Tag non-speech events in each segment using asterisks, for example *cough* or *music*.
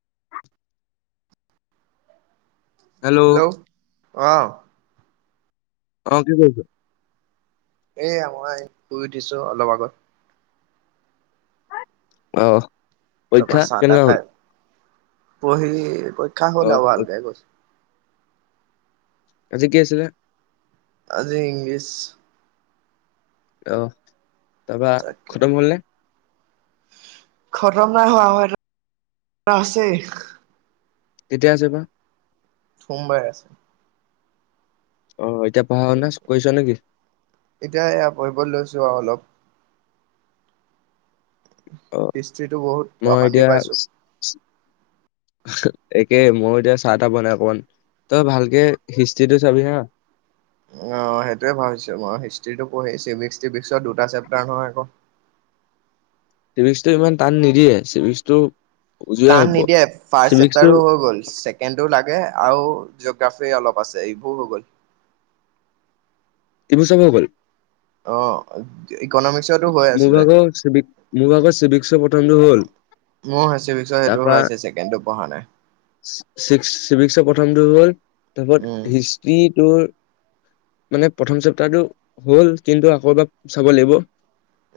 *inaudible* Hello. অ। অ, কি কৰিছে? এয়া মই শুই উঠিছো অলপ আগত। অহ। তা-পা পৰীক্ষা চাহ- টাহ কেনেকুৱা হ'ল? খাই, পৰহি পৰীক্ষা অ হ'ল আও হয়। ভালকে গৈছে। আজী কি আছিলে? আজি ইংলিছ। অহ তাৰ-পা তাকে খতম হ'ল নে? খতম নাই হোৱা। আও *unintelligible* আছেই। কেতিয়া আছে বা? সোমবায়ে আছে। অহ। এতিয়া পঢ়া- শুনা কইছ নে কি? এতিয়া এয়া পঢ়িব লৈছো আৰু অলপ অ হিষ্ট্ৰিটো বহুত মই অশান্তি এতিয়া পাইছোঁ। একে। মইও এতিয়া চাহ-তাহ বনাই অকমান তই ভালকে হিষ্ট্ৰিটো চাবি হা অ সেইটোয়ে ভাবিছো, মই হিষ্টিটো পঢ়ি, চিভিক্সটো আকৌ দুটা চেপটাৰ নহয় আকৌ। *inaudible* চিভিক্সটো ইমান টান নিদিয়ে। চিভিক্সটো- উজুৱে টান আহিব নিদিয়ে। ফাৰ্ষ্ট চিভিক্সটো চেপটাৰটো হৈ গল। ছেকেণ্ডটোৰ লাগে আৰু জিঅ'গ্ৰাফি অলপ আছে। এইবোৰ হৈ গ'ল। ইবোৰ চব হৈ গ'ল? অ'হ। মোৰ ভাগৰ চিভিক- মোৰ ভাগৰ চিভিক্সৰ প্ৰথমটো হ'ল। মোৰ চিভিক্সৰ সেইটো তাৰ পৰা হৈ আছে ছেকেণ্ডটো পঢ়া নাই চি- চিভিক্স প্ৰথমটো হ'ল। উম তাৰপত হিষ্ট্ৰিটোৰ মানে প্ৰথম চেপ্তাৰটো হ'ল। কিন্তু আকৌ ইবা চাব লাগিব।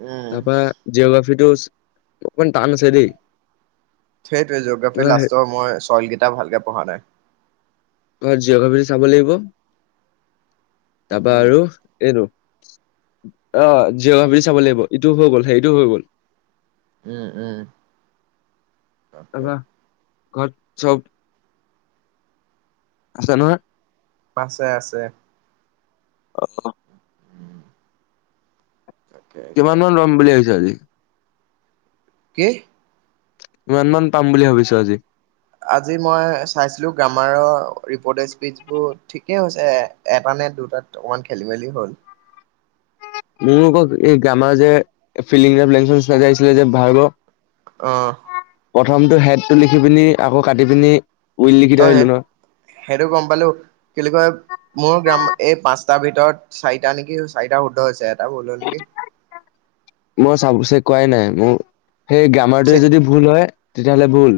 উম তাৰপৰা জিঅ'গ্ৰাফিটো অকমান টান আছে দেই। সেইটোৱে। জিঅ'গ্ৰাফী লাষ্টৰ মই চয়লকেইটা ভালকে পঢ়া নাই। ঘৰত জিঅ' গ্ৰাফীটো চাব লাগিব। তাৰপা উম আৰু এইটো অহ। জিঅগ্ৰাফি চাব লাগিব। ইটো হৈ গ'ল। হেৰিটো হৈ গ'ল। উম। উম। তাৰপা ঘৰত চব আছে নহয়? আছে। আছে। অহ। উম, তাকে এতিয়া কিমান মান ৰম বুলি ভাবিছ আজি? কি? কিমান মান পাম বুলি ভাবিছো আজি আজি মই চাইছিলো গ্ৰামাৰৰ ৰিপট স্পিচ বোৰ ঠিকেই হৈছে এটা মানে দুটাত অকমান খেলি মেলি হ'ল। মোৰোক এই গ্ৰামাৰ যে ফিছিলে যে ভ আহ প্ৰথমটো হেডটো লিখি পিনি আকৌ কাটি পিনি উইল লিখি থৈ তই আহিলো সেই ন সেইটো গম পালো কি বুলি কয় মোৰ গ্ৰাম এই পাঁচ তাৰ ভিতৰত চাৰিটা নেকি চাৰিটা শুদ্ধ হৈছে এটা বোলো নেকি মই চাব চ কোৱাই নাই মোৰ সেই গ্ৰামাৰটোৱে যদি ভুল হয় তেতিয়াহলে ভুল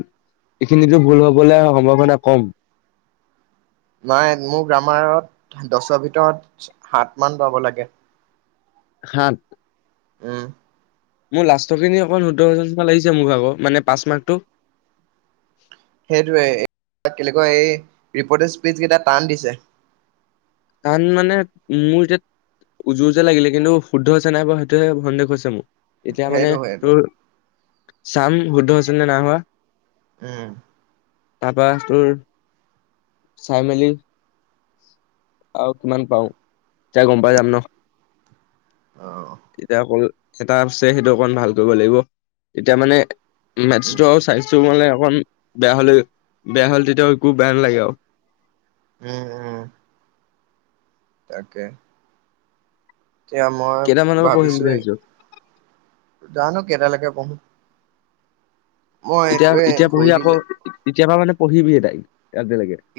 এইখিনিতো ভুল হবলৈ সম্ভাৱনা কম নাই মোৰ গ্ৰামাৰত দছৰ ভিতৰত সাত মান পাব লাগে। সাত উম মোৰ লাষ্টৰ খিনি অকণ সোতৰ হমান লাগিছে মোক আকৌ মানে পাচ মাৰ্কটো সেইটোৱে কেনেকুৱা এই ৰিপ'ৰ্টে স্পীচকেইটা টান দিছে তান মানে মোৰ যে উজোৰ যে লাগিলে কিন্তু শুদ্ধ হৈছে নাই বাৰু সেইটোহে সন্দেহ হৈছে মোৰ। এতিয়া মানে সেইটো সেইটো তোৰ চাম শুদ্ধ আছিল নে নাই হোৱা উম তাৰপা তোৰ চাই মেলি আহ কিমান পাও যাই গম পাই যাম ন। অ এতিয়া অকল এটা আছে সেইটো অকণ ভাল কৰিব লাগিব তেতিয়া মানে উম মেথছটো সাইন্ছ মানে অকণ বেয়া হলে বেয়া হ'ল তেতিয়া একু বেয়া নালাগে আৰু উম-উম তাকে এতিয়া মই কেইটামানৰ পৰা পঢ়িম ভাবিছোঁ বুলি ভাবিছ জানো কেইটালৈকে পঢ়ো। মই এইটোৱে এতিয়া-এতিয়া পঢ়ি ঘূৰি আকৌ দিলে এতিয়া পৰা মানে পঢ়িবি তই।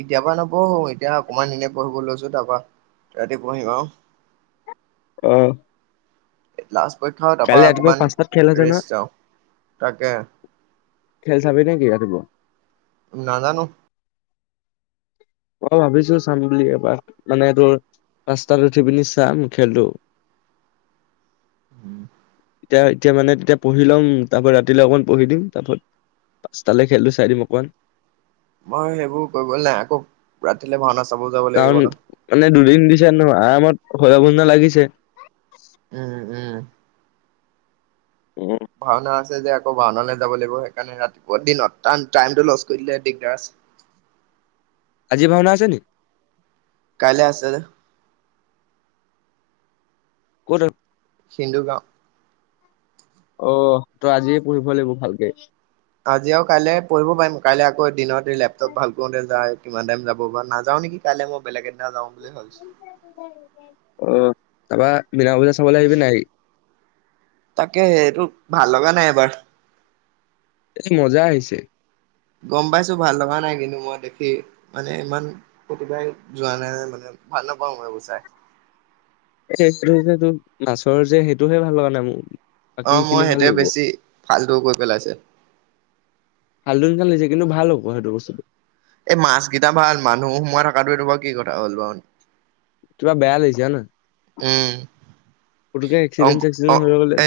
এতিয়াৰ পৰা নপঢ়ো এতিয়া অকমান এনে পঢ়িব লৈছোঁ তাৰপা ৰাতি পঢ়িম আৰু। অ' লাষ্ট পৰীক্ষা কালি তাৰপৰা ৰাতিপুৱা অকণমান পাঁচটাত খেল আছে নহয়, ৰেষ্ট পাওঁ, তাকে। খেল চাবি নে কি ৰাতিপুৱা? নাজানো। অ' ভাবিছোঁ চাম বুলি এবাৰ মানে তোৰ পাঁচটাত উঠি পিনি চাম খেলটো। উম। এতিয়া-এতিয়া মানে তেতিয়া পঢ়ি ল'ম তাৰপা ৰাতিলৈ অকমান পঢ়ি দিম তাৰপা পাঁচ তালৈ খেলিটো চাই দিম অকণমান। মই সেইবোৰ কৰিবলৈ নাই আকৌ ৰাতিলে ভাওনা চাব যাব লাগিব কাৰণ ন মানে দুদিন দিছে ন' আৰামত হৈ‌ *unintelligible* লাগিছে। উম-উম। ভাওনা আছে যে আকৌ ভাওনালৈ যাব লাগিব সেইকাৰণে ৰাতিপুৱা দিনত টাইমটো লষ্ট কৰি দিগদাৰ আছে। *unintelligible* আজি ভাওনা আছে নেকি? কাইলৈ আছে ক'ত সিন্ধু গাঁও। অ', ত' আজিয়ে পঢ়িব লাগিব ভালকে। আজি আৰু কাইলে পঢ়িব পাৰিম কাইলৈ আকৌ দিনত এই লেপটপ ভাল কৰোতে যায়। কিমান টাইম যাব বা নাযওঁ নেকি কাইলৈ মই বেলেগেইনাাওঁ বুলি ভাবিছো। অ' তাৰাপা বিনা বূজা চাবলৈ আহিবি নাই। তাকে সেইটো ভাল লগা নাই এবাৰ এ মজা আহিছে। গম পাইছো ভাল লগা নাই কিন্তু মই দেখি মানে ইমান প্ৰতিভাই যোৱা নাই-নাই মানে। ভাল নাপাওঁ মই গুচাই। এ সেইটো যেটো মাছৰ যে সেইটোহে ভাল লগা নাই মোৰ। বাকী অ মই সেইখিনি ভাল সেইটোৱে লাগিব। বেছি ভালটো কৰি পেলাইছে। হালধন চালছে কিন্তু ভাল হ'ব সেইটো বস্তুটো। এই মাছ কেইটা ভাল মানুহ সোমাই থকাটোটো বাৰু কি কথা হ'ল বাৰু। তোমাৰ বেয়া লাগিচে হয়নাই। উম অ'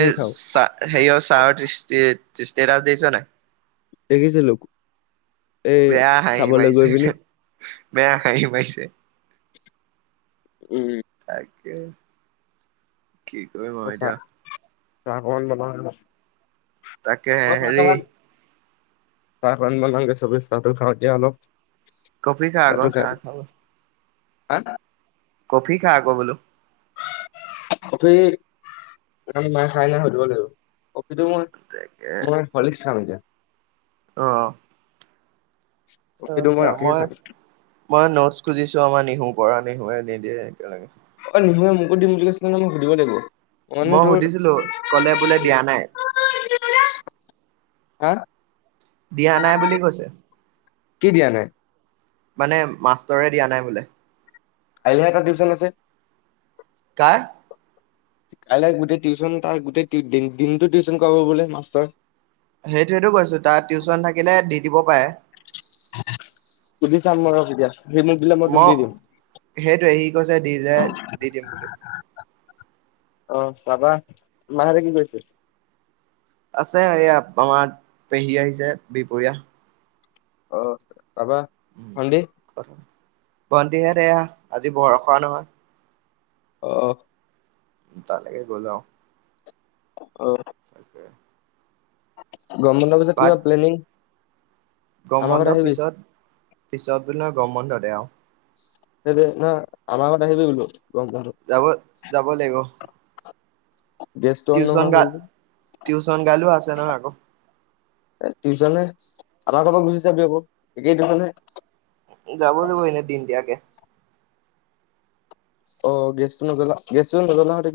শেষ আও সেয় ছাৰৰ সৃষ্টি। স্তেষ্টাচ দিছ নাই। দেখিছিলো। এই বেয়া আহাঁ চাবলৈ গৈ আহিমাইছে পিনি বেয়া আহিমাইছে। উম। কি ক মইত চাগল বন। তাকে হেৰি। চাহ ৰান্ধিব লাগগে চবেই চাহটো খাওঁ দিয়া অলপ। কফি খা আকৌ চাহটো খাই চাহ খাব। হা। কফি খাই আকৌ বোলো। কফি মায়ে খাই নাই সুধিব লাগিব। সেইটো মই মই হল্লিছ খাম এতিয়া। অহ, কফিটো মই ৰাতিহে খাম মই-মই নোট খুজিছো আমাৰ নিহুৰ পৰা নিহুৱে নিদিয়ে একেলগে। অ মোকো দিম বুলি কৈছিলে নহয় মই সুধিব লাগিব। মানে মই তোৰ সুধিছিলো ক'লে বোলে দিয়া নাই। হা। দিয়া নাই বুলি কৈছে। কি দিয়া নাই? মানে মাষ্টৰে দিয়া নাই বোলে। কাইলৈহে এটা টিউচন আছে। কাৰ। কাইলৈ গোটেই টিউচন তাৰ গোটেই দিন দিনটো টিউচন কৰাব বোলে মাষ্টৰে। সেইটোয়েটো কৈছো, তা টিউচন থাকিলে দি দিব পাৰে। সুধি চাম মই ৰহ কেতিয়া। সি মোক দিলে মই তোক দি দিম। সেইটোৱে সি কৈছে দি দিলে দি দিম বুলি অহ পাবা। মাহতে কি কৰিছে? আছে এইয়া আমাৰ পেহী আহিছে বিহপুৰীয়া। অ, তাৰপা ভণ্টি? ভণ্টিহত এয়া আজি বৰষা নহয়। অ। তালেকে গ'ল অ। অ', তাকে। গৰম বন্ধ পিছত কিবা প্লেনিং। গৰম আমাৰ ঘৰত বন্ধ আহিবি পিছত, পিছত পিনৰ গৰম বন্ধতে আৰু। স না আমাৰ ঘৰত আহিবি বোলো। গৰম বন্ধত যাব, যাব লাগিব। গেছটো অন টিউচন নোহোৱা গা হ'ল যে টিউচন গালো আছে নহয় আকৌ। টিউচনহে, আমাৰ ঘৰৰ পৰা গুচি যাবি আকৌ একেই টিউচনহে। যাব লাগিব এনে দিন দিয়াকে। অ, গেছটো নজলাওঁ, গেছ নাজলাওতে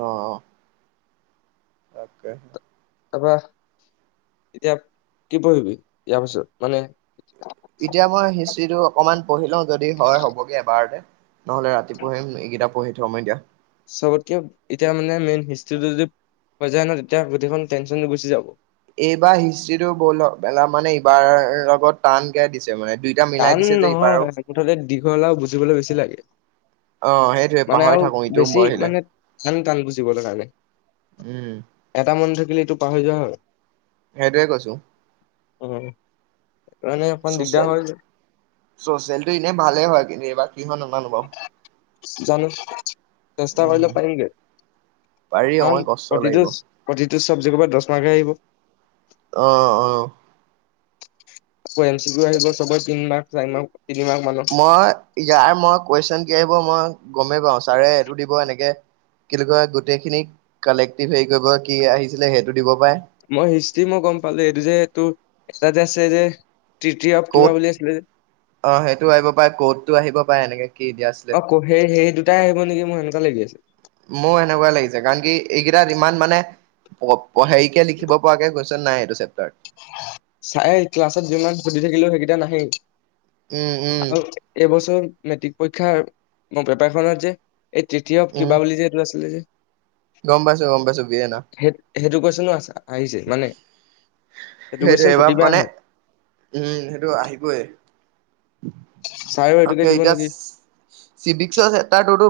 অ, অ। তাকে। তাৰপা, এতিয়া কি পঢ়িবি ইয়াৰ পাছত মানে এতিয়া মই হিষ্টিটো অকমান পঢ়ি লওঁ যদি হয় হ'বগে এবাৰতে। নহলে ৰাতি পঢ়িম। এইকেইটা পঢ়ি থম এতিয়া। চবতকে এতিয়া মানে মেইন হিষ্ট্ৰীটো যদি হৈ যায় নহ তেতিয়া গোটেইখন টেনশনটো গুচি যাব। এইবাৰ হিষ্ট্ৰিটো ব'ল মানে এইবাৰ লগত টান কে দিছে। মানে দুইটা মিলাই টান দিছে যে নহয় এইবাৰো। মুঠতে দীঘল আৰু বুজিবলৈ বেছি লাগে। অ' সেইটোৱে মানে পাহৰি আৰু থাকো ইটোও বেছি পঢ়িলে মানে ইমান টান বুজিবলে কাৰণে। উম এটা মন থাকিলে এইটো পাহৰি যোৱা হয়। সেইটোৱে কৈছো। তেনে অকণ দিগদাৰ চচিয়েল হয় যে। চ'চিয়েলটো এনেই ভালে হয়। কিন্তু এইবাৰ কি হয় নাজানো বাৰু। জানো, ৰেষ্টা উম কৰিলে পাৰিগেই। পাৰি অকমান কাৰন কষ্ট প্ৰতিটো লাগিব প্ৰতিটো চাবজেক্ট ক'ৰ পৰা, দহ মাৰকহে আহিব। অহ, অহ। আকৌ এম চি বিও আহিব সবৰে তিনিমাহ, চাৰিমাহ। মই ইয়াৰ, মই কোৱেচন কি আহিব মই গমেই পাওঁ। ছাৰে এইটো দিব এনেকে। কিনো কয় গোটেই খিনি কালেক্টিভ হেৰি কৰিব কি আহিছিলে সেইটো দিব পাৰে। মই হিষ্ট্ৰি মই গ'ম পালো। এইটো যে, এইটো এটা যে আছে যে, তৃতিয়ভ ক'ত কিবা বুলি আছিলে। অ সেইটো আহিব পাৰে ক'তটো আহিব পাৰে এনেকে কি এ দিয়া আছিলে এ আহিব নেি মই সেনেকা লাগি আছে মোৰ এনেকুৱা লাগিছে কাৰণ কি এইকেইটাত ইমান মানে হেৰিকে লিখিব পৰা কে গৈছ নাই এইটো চেপাৰ চাই ক্লাছত যিমান ছুধি থাকিলো সেইকেইটা নাহেই উম উম আৰু এইবছৰ মেট্ৰিক পৰীক্ষাৰ মোৰ পেপাৰখনত যে এই তৃতীয় উম কিবা বুলি যে এইটো আছিলে যে গম পাইছো গম পাইছো বি এ না সেই সেইটো কৈছোনো আহিছে মানে সেইটো কুৱেশ্যন সেইটোয়েবাৰ প্ৰতিবাৰ মানে আহে উম সেইটো আহিবয়ে ছাৰেও এইটোকে অকে দিব এতিয়া নেকি চিভিকসৰ চেপটাৰ টোটো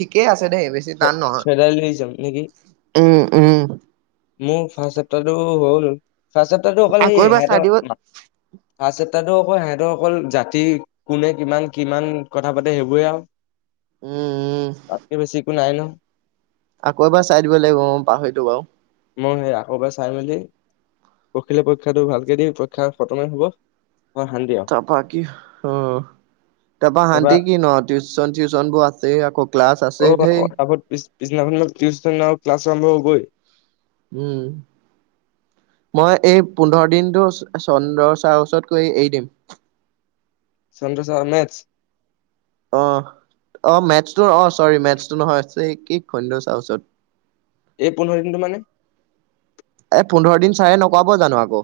ঠিকেই আছে দেই বেছি টান ফেডাৰেল ৰিজম নেকি নহয় উম উম। মোৰ ফাৰ্ষ্ট চেপ্টাৰ টো হল ফাৰ্ষ্ট চেপ্টাৰ টো অকল আকৌ এই এবাৰ চাই সিহতৰ দিব ত তাতো অকৌ সিহঁতৰ অকল জাতি কোনে কিমান কিমান কথা পাতে সেইবোৰে আৰু উম তাতকে বেছি উম একো নাই ন আকৌ এবাৰ চাই দিব লাগিব অ', পাহৰিলো বাৰু মই সেই আকৌব চাই মেলি পখিলে পৰীক্ষাটো ভালকে দি পৰীক্ষা খতমে হব মই শান্তি আৰু তপা কি উম তাৰপা তাৰপৰা শান্তি কি ন টিউশন চিউচন বোৰ আছে আকৌ ক্লাছ আছে পিছদিনা খন টিউচন আৰু ক্লাছ আৰম্ভ হবই উম, মই এই পোন্ধৰ দিনটো চন্দ্ৰ ছাৰৰ ওচৰত গৈ এৰি দিম। *inaudible* চন্দ্ৰ ছাৰৰ মেটচ? অ', অ', মেথছটো অ, চৰি মেথছটো নহয় কি *unintelligible* ছাৰৰ ওচৰত। এই পোন্ধৰ দিনটো মানে? এই পোন্ধৰ দিন ছাৰে নকৰাব জানো আকৌ।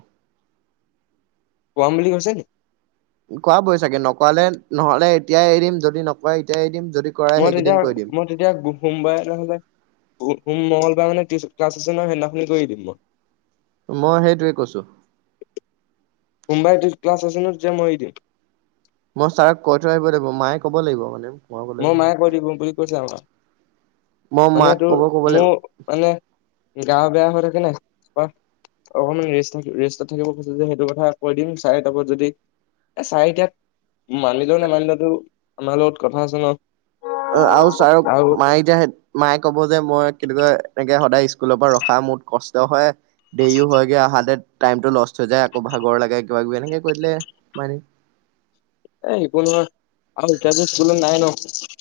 পঢ়াম বুলি কৈছে নি কৰাবই চাগে ন'। কৰালে নহ'লে এতিয়াই এৰিম যদি নকয় এতিয়াই এৰি দিম। যদি কৰে মই তেতিয়া সেইকেইদিন কৰি মই তেতিয়া সোমবাৰে নহ'লে, সোম, মংগল। বাৰ মানে ক্লাছ আছে ন' সেইদিনাখন কৰি দিম মই। মই সেইটোৱে কৈছো। কুৱেশনত যে মই মই ছাৰক কৈ থৈ আহিব লাগিব মায়ে ক'ব লাগিব মানে। মই গ'লে মোৰ নহয়। মায়ে কৈ দিব বুলি কৈছে আমাক। মই মানে মাক তোৰ, ক'ব ক'ব লাগিব মোৰ, মানে গাৱ বেয়া হৈ থাকে ন' কোৱা? অকমান ৰেষ্ট ৰেষ্টত থাকিব কৈছে যে সেইটো কথা কৈ দিম ছাৰে তাপা যদি এ ছাৰে এতিয়া, মানিলও নেমানিলেও, টো আমাৰ লগত কথা আছে ন'। অ', আৰু ছাৰক আৰু মায়ে এতিয়া, মায়ে ক'ব যে মই কেনেকুৱা লাইক কে সদায় স্কুলৰ পৰা ৰখা মোৰ কষ্ট হয়, দেৰিও হয়গে আহালে। টাইমটো লষ্ট হৈ যায় আকৌ ভাগৰ লাগে কিবা কিবি এনেকে কৰি দিলে, মানি। এ সেইবোৰ নোৱাৰো, আৰু এতিয়াটো শিকিবলৈ নাই ন'।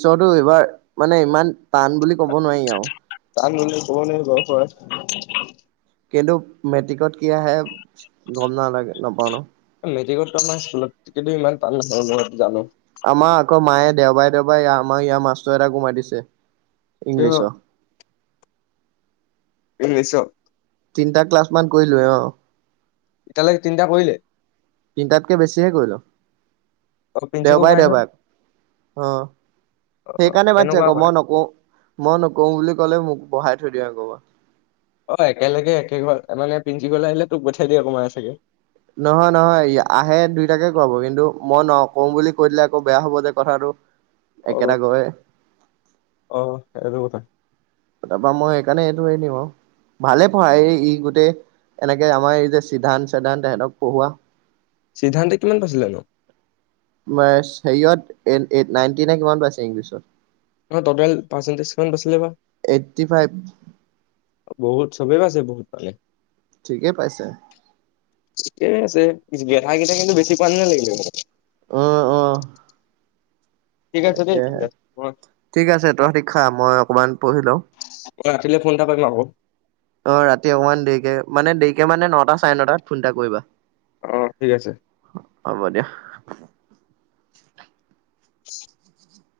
পিছতো এইবাৰ, মানে ইমান টান বুলি কব নোৱাৰি আৰু। টান বুলি কব নোৱাৰি বাউ পাই। কিন্তু মেট্ৰিকত কি আহে, গম নালাগে নাপাও ন'। *unintelligible* কিন্তু ইমান টান নহবো মই জানো। আমাৰ আকৌ মায়ে দেওবাৰে দেওবাৰে আমাৰ ইয়াৰ মাষ্টৰ এটাকো মাতিছে। কিয় ইংলিছৰ। ইংলিছৰ। তিনিটা ক্লাছ মান কৰিলোঁ অ, এতিয়ালৈকে তিনিটা কৰিলি? তিনটাতকে বেছিহে কৰিলোঁ। অ প্ৰিন্সিপাল দেওবাৰে কৰাই নহয় দেওবাৰে, অ, অ সেইকাৰণে মাতছে কেনেকুৱা আকৌ কৰে মই নকওঁ, মই নকওঁ বুলি ক'লে মোক। বঢ়হাই থৈ দিয়া আকৌবাৰ। অ', একেলগে একে ঘৰ মানে প্ৰিন্সিপাল আহিলে তোক পঠিয়াই দিয়ে *unintelligible* চাগে। নহয়, নহয়, আহে দুইটাকে কৰাব কিন্তু মই নকম বুলি কৈ দিলে আকৌ বেয়া হব যে কথাটো। একেটা অ', ঘৰৰে অ, এটো কথা। তাৰপা মই সেইকাৰণে এইটো এৰি দিম আৰু। ভালে পঢ়াই ই গোটেই, এনেকে আমাৰ এই যে সিদ্ধান চিদ্ধান সহেঁতক পঢ়োৱা। সিদ্ধান্তে কিমান পাইছিলে নো? মানে হেৰিয়ত, এইট-এইট নাইনটি নে কিমান পাইছে ইংলিছত। টোটেল পাৰ্চেণ্টজকাউণ্ট কিমান পাছিলে বা। এইটটি ফাইভ বহুত চবে আছে বহুত মানে ঠিকে পাইছে। ঠিকেই আছে গেধাই কেইটা কিন্তু বেছি পোৱা নি লাগিলে মো অহ, অহ। ঠিক আছে, দে ঠিক আছে উম। ঠিক আছে, তহঁতি খা মই অকমান পঢ়ি লওঁ। মই ৰাতিলে ফোন এটা কৰিম আকৌ অ, ৰাতি অকমান দেৰিকে মানে দেৰিকে মানে নটা চাৰে নটাত ফোন এটা কৰিবা। অ ঠিক আছে হব দিয়া। *inaudible*